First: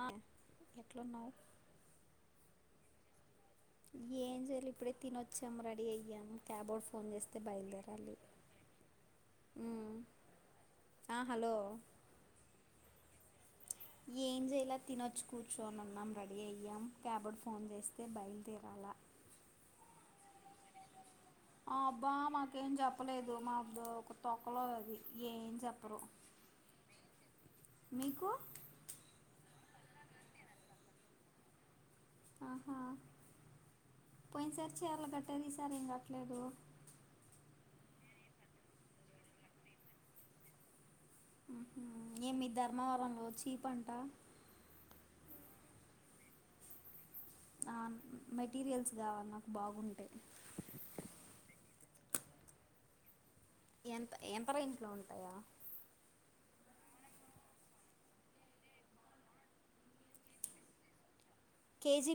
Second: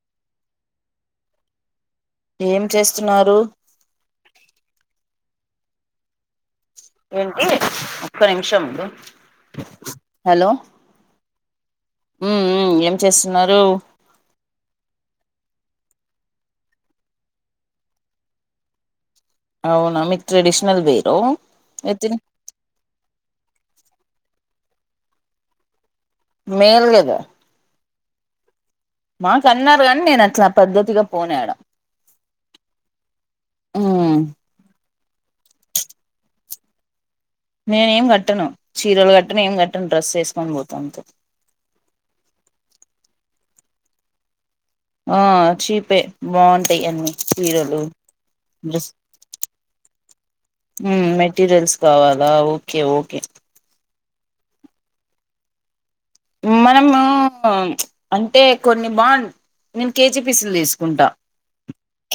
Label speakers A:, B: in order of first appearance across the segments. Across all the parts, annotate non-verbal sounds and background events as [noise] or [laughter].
A: ఆ ఎట్లున్నావ్
B: ఏం చేస్తున్నారు
A: ఏం జెయలే ఇప్పుడే తినొచ్చాం రెడీ అయ్యాము క్యాబోడ్ ఫోన్ చేస్తే
B: ఏంటి
A: బయలుదేరాలి
B: ఒక్క నిమిషము
A: ఉమ్
B: హలో
A: ఆ హలో
B: మ్ మ్ చేస్తున్నారు
A: ఏం చేయలా తినొచ్చి కూర్ షోను ఉన్నాం రెడీ అయ్యాం క్యాబోడు ఫోన్ చేస్తే బయలుదేరాలా
B: అవున మీకు ట్రెడిషనల్ వే
A: ఆ అబ్బా మాకేం చెప్పలేదు మాక్ దో క్ తో క్కలోది ఏం చెప్పరు
B: మేల్ గద
A: మీకు
B: మాకన్నారు గని నేను అట్లా పద్ధతిగా పోనియడ
A: ఆహా
B: ఉమ్
A: పోయిన్సారీ చి చీరలు కట్టేది ఈసారి ఏం కట్టలేదు
B: నేను ఏం కట్టను చీరలు కట్టను ఏం కట్టను డ్రస్ చేసుకొని పోతా అంతే
A: ఉహు ఏమి ధర్మవరంలో చీపంట
B: ఆ చీపే బాగుంటాయి అన్నీ
A: ఆ మెటీరియల్స్ కావాలి నాకు బాగుంటయ్
B: ఉమ్ మెటీరియల్స్ కావాలా ఓకే ఓకే
A: ఎంత ఎంత రేంట్లో ఉంటాయా
B: మనము అంటే కొన్ని బాగు నేను కేజీ పిస్లు తీసుకుంటా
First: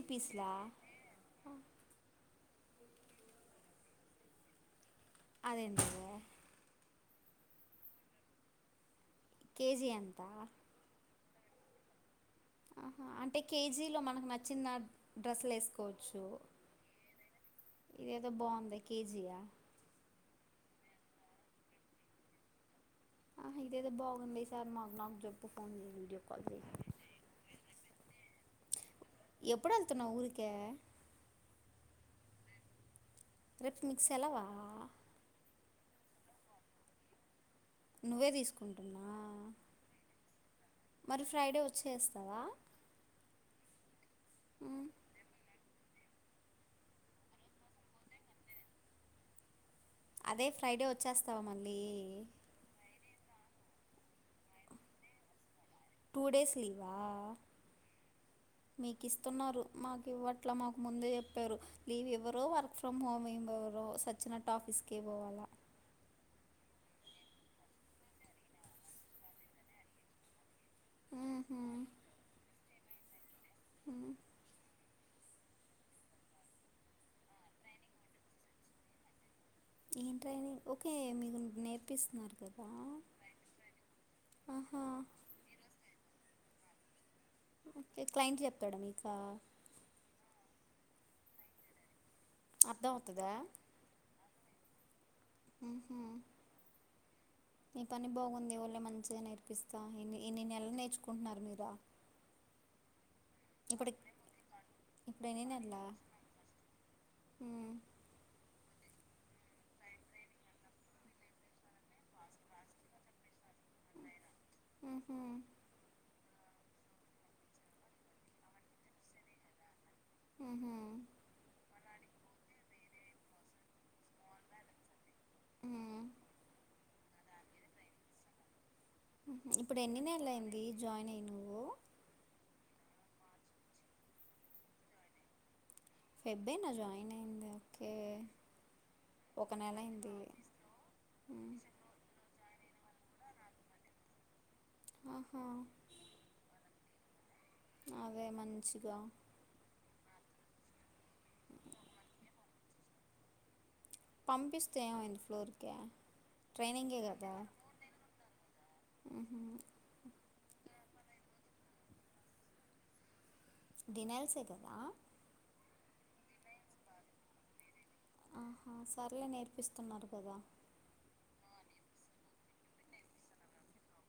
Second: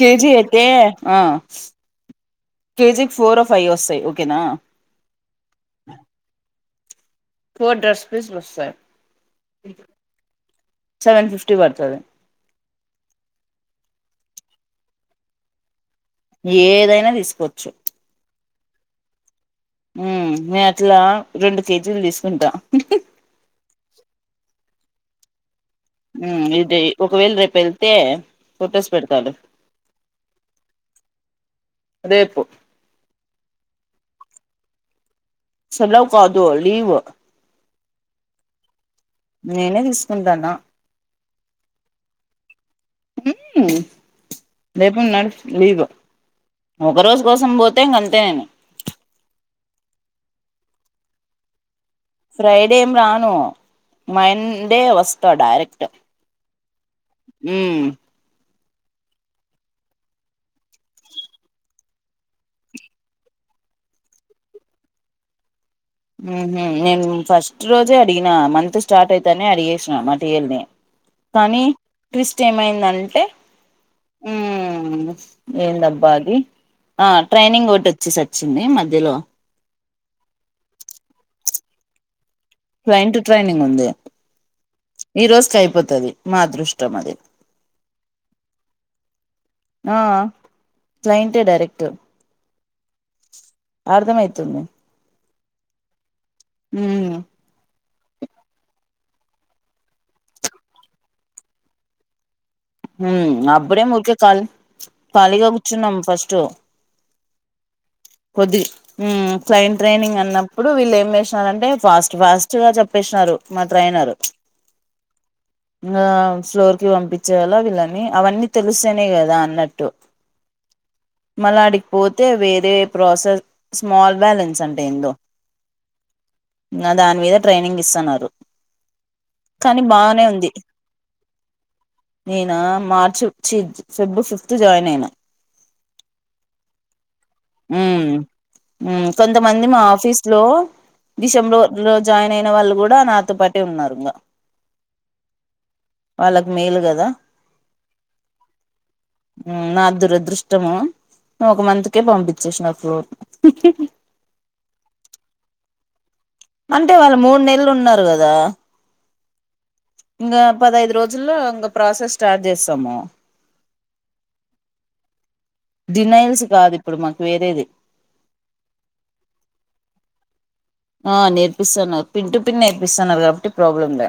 B: కేజీ అయితే ఆ కేజీకి ఫోరో ఫై వస్తాయి ఓకేనా
A: అదేంటే
B: ఫోర్ డ్రెస్ పిస్ లు వత్తాయి
A: కేజీ ఎంత
B: చుట్టి బడుతది
A: ఆహా అంటే కేజీలో మనకు నచ్చిన డ్రెస్సులు వేసుకోవ
B: ఏదైనా తీసుకోవచ్చు
A: లైక్ కేజీ ఆ?
B: ఉమ్ నేను అట్లా రెండు కేజీలు తీసుకుంటా
A: ఆహా ఇదేదో బాగుందే ఈసారి మాకు నాకు చెప్
B: ఉమ్ ఇది ఒకవేళ రేపు వెళ్తే ఫొటోస్ పెడతాలే
A: ఎప్పుడేళ్తున్నావ్ ఊరికే
B: రేపు
A: రేపు సెలవా
B: సెలవు కాదు లీవ్
A: నువ్వే తీసుకుంటున్నా
B: నేనే తీసుకుంటానా
A: మరి ఫ్రైడే వచ్చేస్తావా
B: హు
A: ఉమ్,
B: రేపు నర్స్ లివ్ ఒక రోజు కోసం పోతే ఇంకాఅంతే నేను
A: అదే ఫ్రైడే వచ్చేస్తావా మళ్ళీ
B: ఫ ఫ్రైడే ఏం రాన మండే వస్తా డైరెక్ట్
A: టూ డేస్ లీవా
B: మ్మ్
A: మీకు ఇస్తున్నారు మాకు ఇవ్వట్ల మాకు ముందే చెప్పారు లీవ్ ఇవ్వరు వర్క్ చేసి ఫ్రమ్ హోమ్ ఏమీవ్వరు సచ్చినట్టు ఆఫీస్కి పోవాలా
B: ఉహు నేను ఫస్ట్ రోజే అడిగినా మంత్ స్టార్ట్ అయితానే అడిగేసిన మా టీయేల్ని
A: ఊహు
B: కానీ ట్విస్ట్ ఏమైందంన్ ఉంటే
A: ఉ
B: ఏం బ్బా అది ఆ ట్రైనింగ్ బోర్డ్ వచ్చి సచ్చింది మధ్యలో
A: ఏంటైని ఓకే మీకు నేర్పిస్తున్నారు కదా
B: ఫ్లైట్ ట్రైనింగ్ ఉంది
A: ఆహా
B: ఈ రోజుకి అయిపోతుది మా అదృష్టం ఆది
A: క్లయింట్ చెప్తాడా మీకా
B: ఆ క్లయింటే డైరెక్ట్
A: అర్థం అవుతదా
B: [unintelligible]
A: ఉహు
B: ఊ
A: మీ పని బాగుంది ఎవరో మంచిగా నేర్పిస్తాను ఎన్ని ఎన్ని నెలలు నేర్చుకుంటున్నారు మీరా
B: ఉ అప్పుడే ముచ్చట్లు ఖ ఖాళీగా కూర్చున్నాం ఫస్ట్
A: ఉ
B: కొద్దిగా హు క్లయింట్ ట్రైనింగ్ అన్నప్పుడు వీళ్ళు ఏం చేసినారంటే ఫాస్ట్ ఫాస్ట్ గా చెప్పేసినారు మాత్యినారు
A: ఉహు
B: హా స్టోర్ కి పంపించేవాళ్ళ వీళ్ళని అవన్నీ తెలుస్తేనే కదా అన్నట్టు
A: ఊహు.
B: మలాడి పోతే వేరే ప్రోసెస్ స్మల్ బ్యాలెస్ అంటే ఏందు
A: ఊ
B: నా దాని మీద ట్రైనింగ్ ఇస్తున్నారు
A: ఇప్పుడు
B: కానీ
A: ఎన్ని
B: బాగానే
A: నెల
B: ఉంది
A: అయింది జాయిన్ అయి నువ్వు
B: మార్చి చీ ఫిబ్ ఫిఫ్త్ జాయిన్ అయిన
A: ఫెబ్బేనా జాయిన్ అయింది
B: ఉ
A: ఓకే
B: ఉ
A: ఒక
B: కొంతమంది
A: నెల
B: మా
A: అయింది
B: ఆఫీస్ లో
A: మ్,
B: డిసెంబర్ లో జాయిన్ అయి న్న వాళ్ళు కూడా నాతోపాటే ఉన్నారు ఇంగ
A: ఆహా
B: వాళ్ళకి మేలు కదా
A: అదే మంచిగా
B: నా దురదృష్టము ఒక మంత్కే పంపించేసిన ప్లోర్
A: పంపిస్తే ఏమైంది ఫ్లోరుకి
B: అంటే వాళ్ళు మూడు నెలలు ఉన్నారు కదా
A: మ్హూ.
B: ఇంకా పదహైదు రోజుల్లో ఇంకా ప్రాసెస్ స్టార్ట్ చేస్తాము
A: దినాల్సే కదా
B: డినైల్స్ కాదు ఇప్పుడు మాకు వేరేది
A: ఆహా సర్ లే నేర్పిస్తున్నారు కదా
B: ఆ నేర్పిస్తున్నారు పిన్ టు పిన్ నేర్పిస్తున్నారు కాబట్టి ప్రాబ్లంలే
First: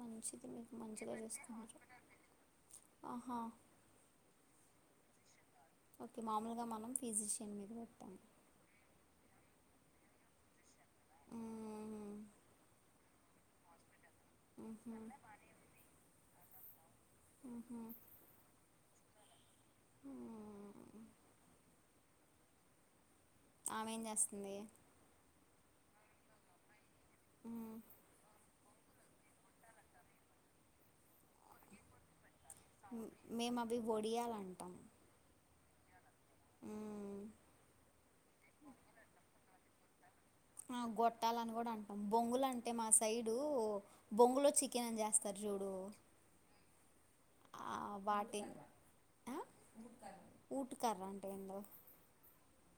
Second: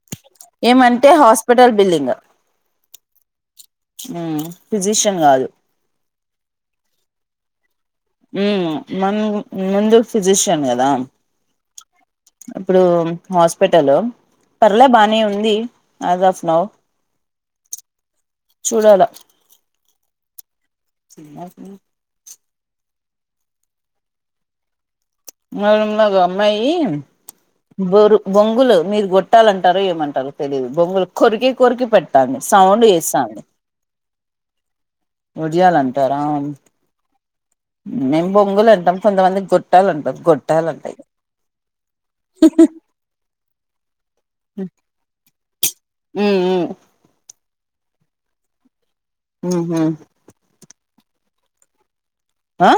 A: మంచిది మీకు
B: ఏమంటే
A: మంచిగా
B: హాస్పిటల్
A: చేస్తున్నారు
B: బిల్డింగ్
A: ఆహా
B: ఫిజిషియన్ కాదు
A: ఓకే మామూలుగా మనం ఫిజిషియన్ మీద పెట్టతాం
B: హుమ్ మన ముందు ఫిజిషియన్ కదా
A: మ్మ్.
B: ఇప్పుడు హాస్పిటల్ పర్లే
A: మ్హూ.
B: బానే ఉంది అది అస్ నవ్
A: ఉహు
B: చూడాల సినిమాకి
A: ఆమె ఏం చేస్తుంది
B: మా రూమ్ లో ఒగా అమ్మాయి
A: మ్మ్.
B: బోరు బొంగ బొంగులు మీరు గొట్టాలంటారో ఏమంటారో తెలియదు బొంగులు కొరికి కొరికి పెట్టతంది.
A: మేము అవి వడియాలంటాం
B: ఒడియాలలాంటి అంటారా మేము బొంగులు అంటాం కొంతమంది గొట్టాలు అంటారు
A: ఆ గొట్టాలని కూడా అంటాం బొంగులు అంటే మా సైడ్ డు బొంగులో చికెన్ అని చేస్తారు చూడు
B: మ్మ్ మ్మ్
A: ఆ వాటిన్
B: హు హ్మ్
A: కర్రంటే ఏందో
B: ఆ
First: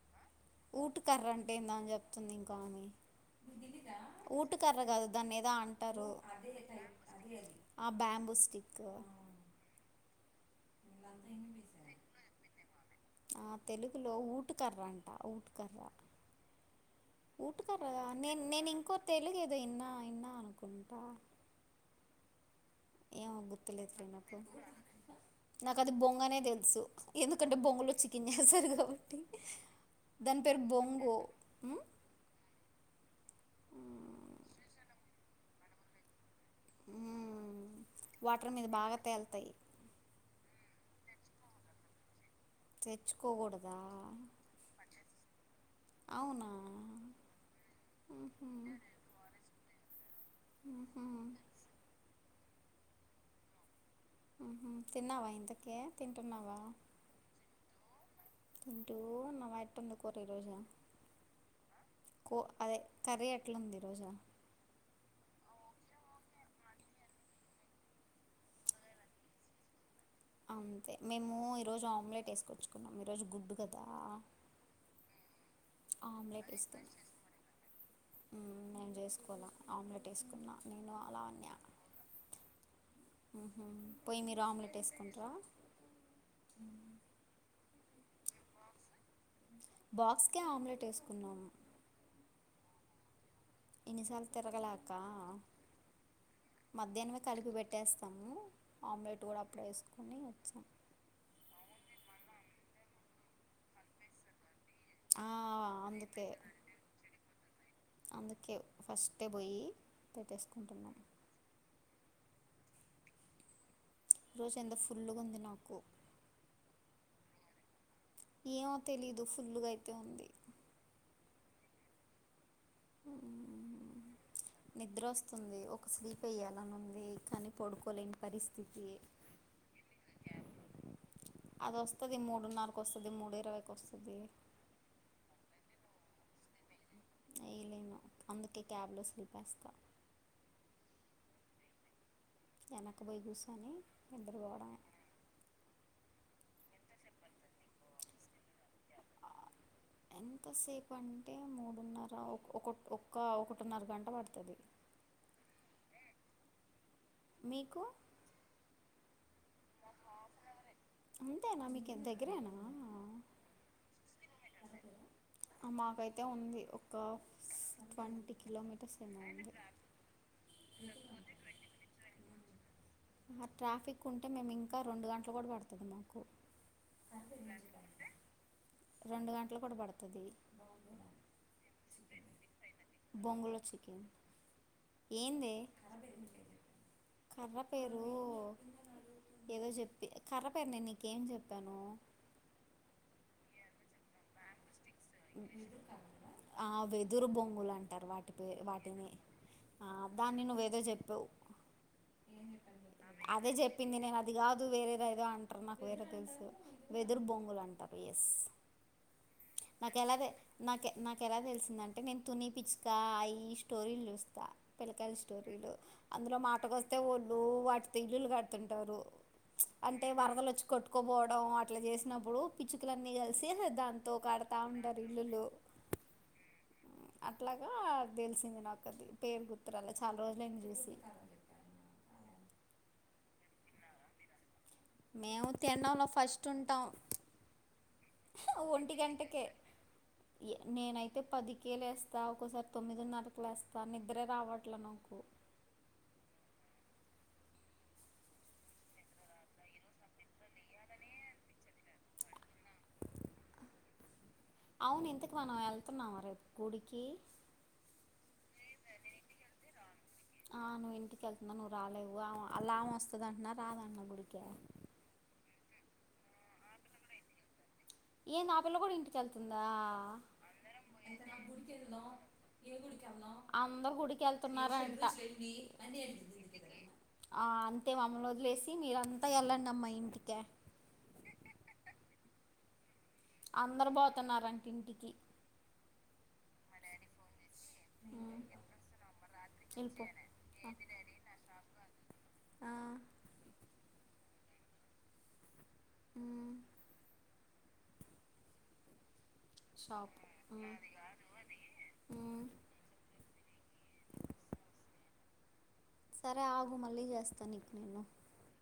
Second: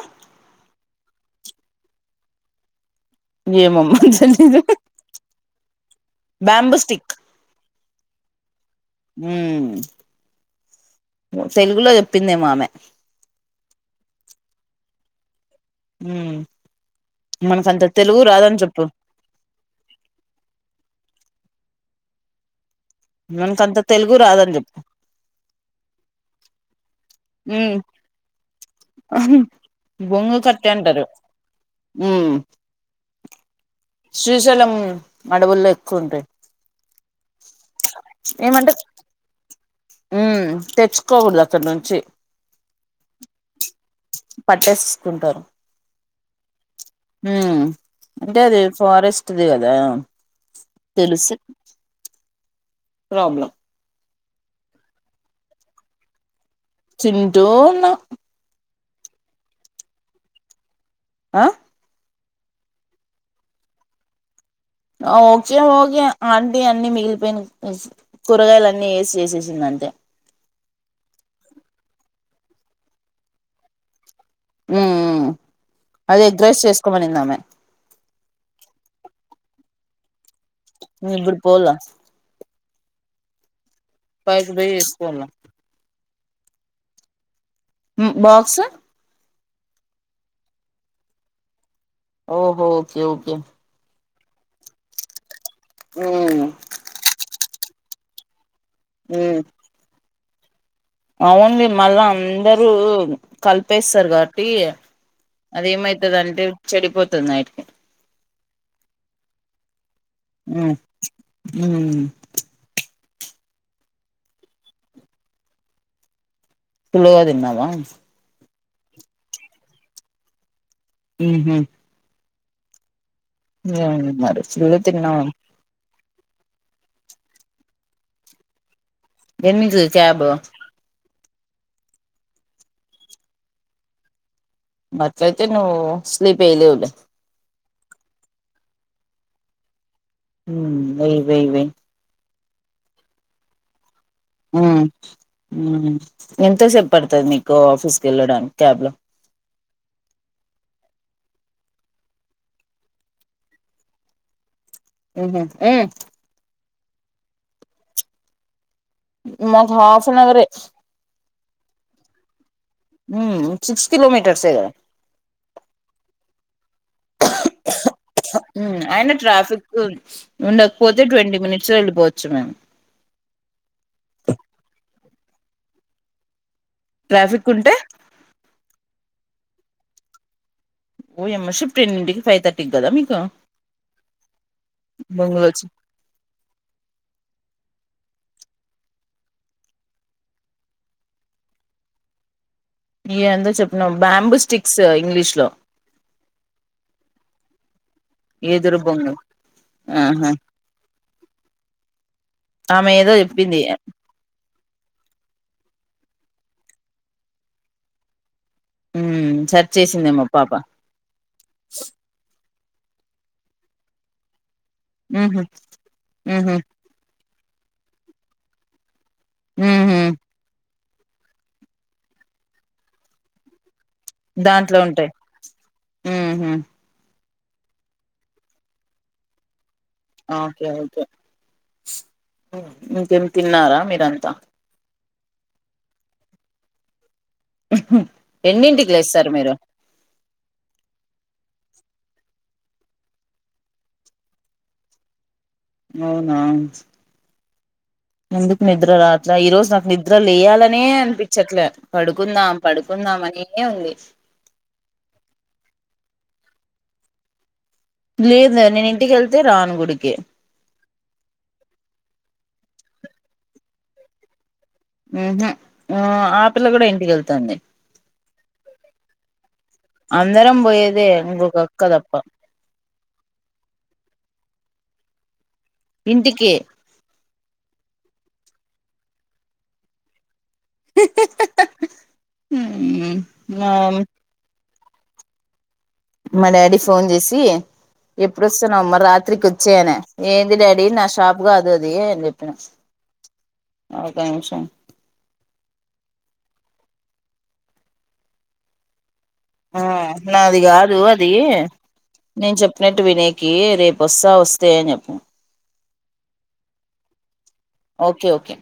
A: ఊట్ కర్రంటేందాన్ జెప్ ప్తుంది ఇంకామె
B: ఏమమ్మ
A: ఊట్ట్
B: తెలీదు
A: కర్ర గదు దాన్నేదో అంటరూ
B: బ్యాంబూ
A: ఆ బ్యాంబో స్టిక్
B: హ్మ్ ప్చ్ తెలుగులో చెప్పిందేమో ఆమె
A: అ తెలుగులో ఊట్ట్ కర్రాంట ఊట్
B: హ్మ్
A: ఊట్ట్ కర్ర దా నేన్ నేనింకో తెలుగేదో ఇన్నా ఇన్నా అనుకుంటా ఏమో
B: మనకంత
A: గుర్తులేదులే
B: తెలుగు
A: నక్కు,
B: రాదని చెప్పు
A: నాకది బొంగనే దెల్సు ఎందుకంటే,
B: ఉమ్
A: బొంగులో చికెన్ జేస్సరుగ కావట్టి
B: బొంగు
A: దాన్, పేరు
B: కట్టె అంటారు
A: బొంగు హ్మ్
B: ఉమ్ శ్రీశైలం అడవుల్లో ఎక్కువ ఉంటయ్
A: వాటర్
B: హ్మ్మ్
A: మీద బాగా తేలుతాయి
B: తెచ్చుకోకూడదు అక్కడ్నుంచి
A: తెచ్చుకోకూడదా అహ అవునా
B: హ్మ్మ్ అంటే
A: మ్హూ.
B: అది ఫారెస్ట్ ది కదామ్, ప్చ్
A: మ్హూ.
B: తెలుస్సు ప్రాబ్ల
A: హ్మ్ హు తిన్నావా ఇంతకే తింటున్నావా
B: చింటోన్న హ్ర్
A: తింటూన్నవా ఎట్టుంది కూర ఈ రోజు
B: ఆ
A: కో అదే కర్రీ ఎట్లుంది ఈ రోజా
B: ఆవ్ ఒకే ఓగ్యే ఆంటీ అన్ని మిగిలిపోయిన, ఎస్స్ కూరగాయలన్ని ఏసి చేసేసింది అంతే.
A: అంతే మేము ఈరోజు ఆమ్లెట్ వేసుకొచ్చుకున్నాం ఈరోజు గుడ్డు కదా
B: మ్ మ్మ్
A: ప్చ్ ఆమ్లెట్ ఎస్కోన్ హ్మ్ నేన్ జెస్ పోల్ల ఆమ్లెటేస్
B: నీ ఇబ్బుడు పోల్ల
A: హ్మ్ పోయి మీరు
B: పోయి చేసుకోవాల
A: ఆమ్లెటేసుకుంట్రా
B: హ్మ్ బాక్స్
A: బాక్స్కే ఆమ్లెటేసుకున్నమ్
B: ఓహో ఓకే ఓకే
A: ఎన్నిసార్లు తిరగలక్కా ఆ
B: ఉమ్
A: మధ్యానమే కలిపి వెట్ ట్టేస్తాము ఆమ్లెట్ కూడా అప్పుడే వేసుకొని [unintelligible]
B: అవును మళ్ళా అందరూ కలిపేస్తారు కాబట్టి
A: ఆ,
B: అదేమైతది
A: అందుకే
B: అంటే చెడిపోతది నైట్
A: ఓకే ఫస్ట్ పోయి పెట్టేసుకుంటున్నాం
B: ఉ
A: రోజు ఎంత ఫుల్లుగా ఉంది నాకు
B: ఫుల్గా తిన్నావా
A: ఏమో తెలీదు ఫుల్లుగా అయితే ఉంది
B: ఉహు ఏ
A: మ్మ్.
B: మరి ఫుల్
A: నిద్ర
B: తిన్నా
A: వస్తుంది ఒక స్లీప్ వయ్యాలని ఉంది కానీ పడుకోలేని పరిస్థితి
B: ఎన్నించులు చాపు
A: అది వస్తది మూడున్నరకు వస్తది మూడు ఇరవైకి వస్తది
B: అట్ అయితే నువ్ స్లీప్ వెయలేవులే
A: వేలేను అందుకే క్యాబ్లో స్లీపేస్తాను
B: వెయి వెయి వెయి
A: వెనక పోయి కూసోని
B: ఉ ఎంత సేపు పడుతది నీకు ఆఫీస్ కి వెళ్ళడానికి క్యాబ్ లో
A: ఎంతసేపు అంటే మూడున్నర ఒక ఒక్క ఒకటిన్నర గంట పడుతుంది
B: ఉ హు
A: మీకు
B: మకు అఫ్ నవర్
A: అంతేనా మీకు దగ్గరేనా
B: సిక్స్ కిలోమీటర్స్
A: అయితే ఉంది ట్వంటీ కిలోమీటర్స్
B: అయిన
A: ఏమో ఉంది
B: ట్రాఫిక్ ఉండకపోతే ట్వంటీ మినిట్స్ లో వెళ్ళిపోవచ్చు మేము
A: ఆ ట్రాఫిక్ ఉంటే మేము ఇంకా రెండు గంటలు కూడా పడుతుంది మాకు
B: ట్రాఫిక్ ఉంటే
A: అట్లా కూడా పడుతది
B: ఓయమ్మా షిఫ్ట్ అయ్యింది ఇంటికి ఫైవ్ థర్టీకి కదా మీకు
A: బొంగులో చికెన్
B: బంగళ
A: ఏంది కర్ర పేరు ఏదో చెప్పి కర్రీ పేరు నేను నీకేం చెప్పాను
B: ఏందో చెప్పినం బాంబు స్టిక్
A: ఆ వెదురు బొ లాండ్ అ వాటికి
B: ఎదురు
A: వాటిని
B: బొంగు
A: ఆ
B: ఆహా
A: బానే నువ్వు ఏదో చెప్పావు
B: ఆమె ఏదో
A: అది చెప్పింది నేను అది కాదు వేరేదో ఏదో అంటారు నాకు వేరే తెలుసు వెదురు బొంగులు అంటారు ఎస్
B: ఉ స
A: నాకేలా తే నాక్ నాకు ఎలా తెలిసిందంటే నేను తుని న్స్టా ఈ స్టోరీలు చూస్తా పిలకాయల
B: ఉహు
A: స్టోరీలు అందులో
B: ఉహు
A: మాటకొస్తే టు వాటితో ఇల్లులు కడుతుంటారు
B: ఉహు
A: అంటే వరదలు వచ్చి కొట్ కొపోవడం అట్లా చేసినప్పుడు పిచ్చుకులన్నీ కలిసి దాంతో కడతా
B: దాంట్లో
A: ఉంటారు
B: ఉంటాయి
A: ఇల్లులు
B: మ్ హు
A: అట్లాగా తెలిసింది నాకది పేరు గుర్
B: ఓకే ఒకే హు ఇంకేం తిన్నారా మీరంతా
A: మేము తినడంలో ఫస్ట్ ఉంటాం
B: ఎన్నింటికి
A: ఒంటి
B: లేస్తారు
A: గంటకే
B: మీరు
A: ఇ నేనైతే పది ేలేస్తా ఒక్కోసారి తొమ్మిదిన్నరకులు లేస్తా నిద్రే రావట్లనాకు
B: అవునా ఎందుకు నిద్ర రాట్లే ఈ రోజు నాకు నిద్ర లేయాలనే అనిపించట్లే పడుకుందాం పడుకుందాం అనే ఉంది
A: అవును ఇంతకు మనం వెళ్తున్నామ రేపు గుడికి
B: లేదు నేను ఇంటికిెళ్తే రాను గుడికి
A: ఆ నువ్వు ఇంటికి వెళ్తున్నా నువ్వు రాలేవు ఆల్ అళ్ళమే వస్తుందంటన్నా రాదంటన గుడికే
B: మ్ హు ఆపిల్ల కూడా ఇంటికెళ్తాంది
A: ఏందా పిల్ల కూడా ఇంటికిళ్తుం
B: అందరం పోయేదే ఇంకొక అక్క తప్ప
A: ందా అందరు గుడికేళ్తున్నారంట
B: ఇంటికి
A: ఏంది ఆ మమ్మల్ని వదిలేసి మీరంతా వెళ్ళండమ్మా ఇంటికే
B: హు
A: అందరు పోతున్నారన్ ఇంటికి
B: మా డాడీ ఫోన్ చేసి
A: ఉమ్,
B: ఇప్పుడోస్తున్నవమ్మ రాత్రికి వచ్చేయనే
A: వెళ్ళిపో
B: ఏంది డాడీ నా షాప్గా కాదది అని చెప్పిన
A: ఆ
B: ఒక నిమిషం
A: ఆ
B: ఆ
A: షాప్
B: నాది
A: ఉమ్,
B: కాదు అది
A: ఉమ్.
B: నేను చెప్పినట్టు వినేకి రేపోస్తా వస్తే అని చెప్పు
A: సరే ఆగు మళ్ళీ చేస్త నీకు నీను
B: ఓకే ఓకే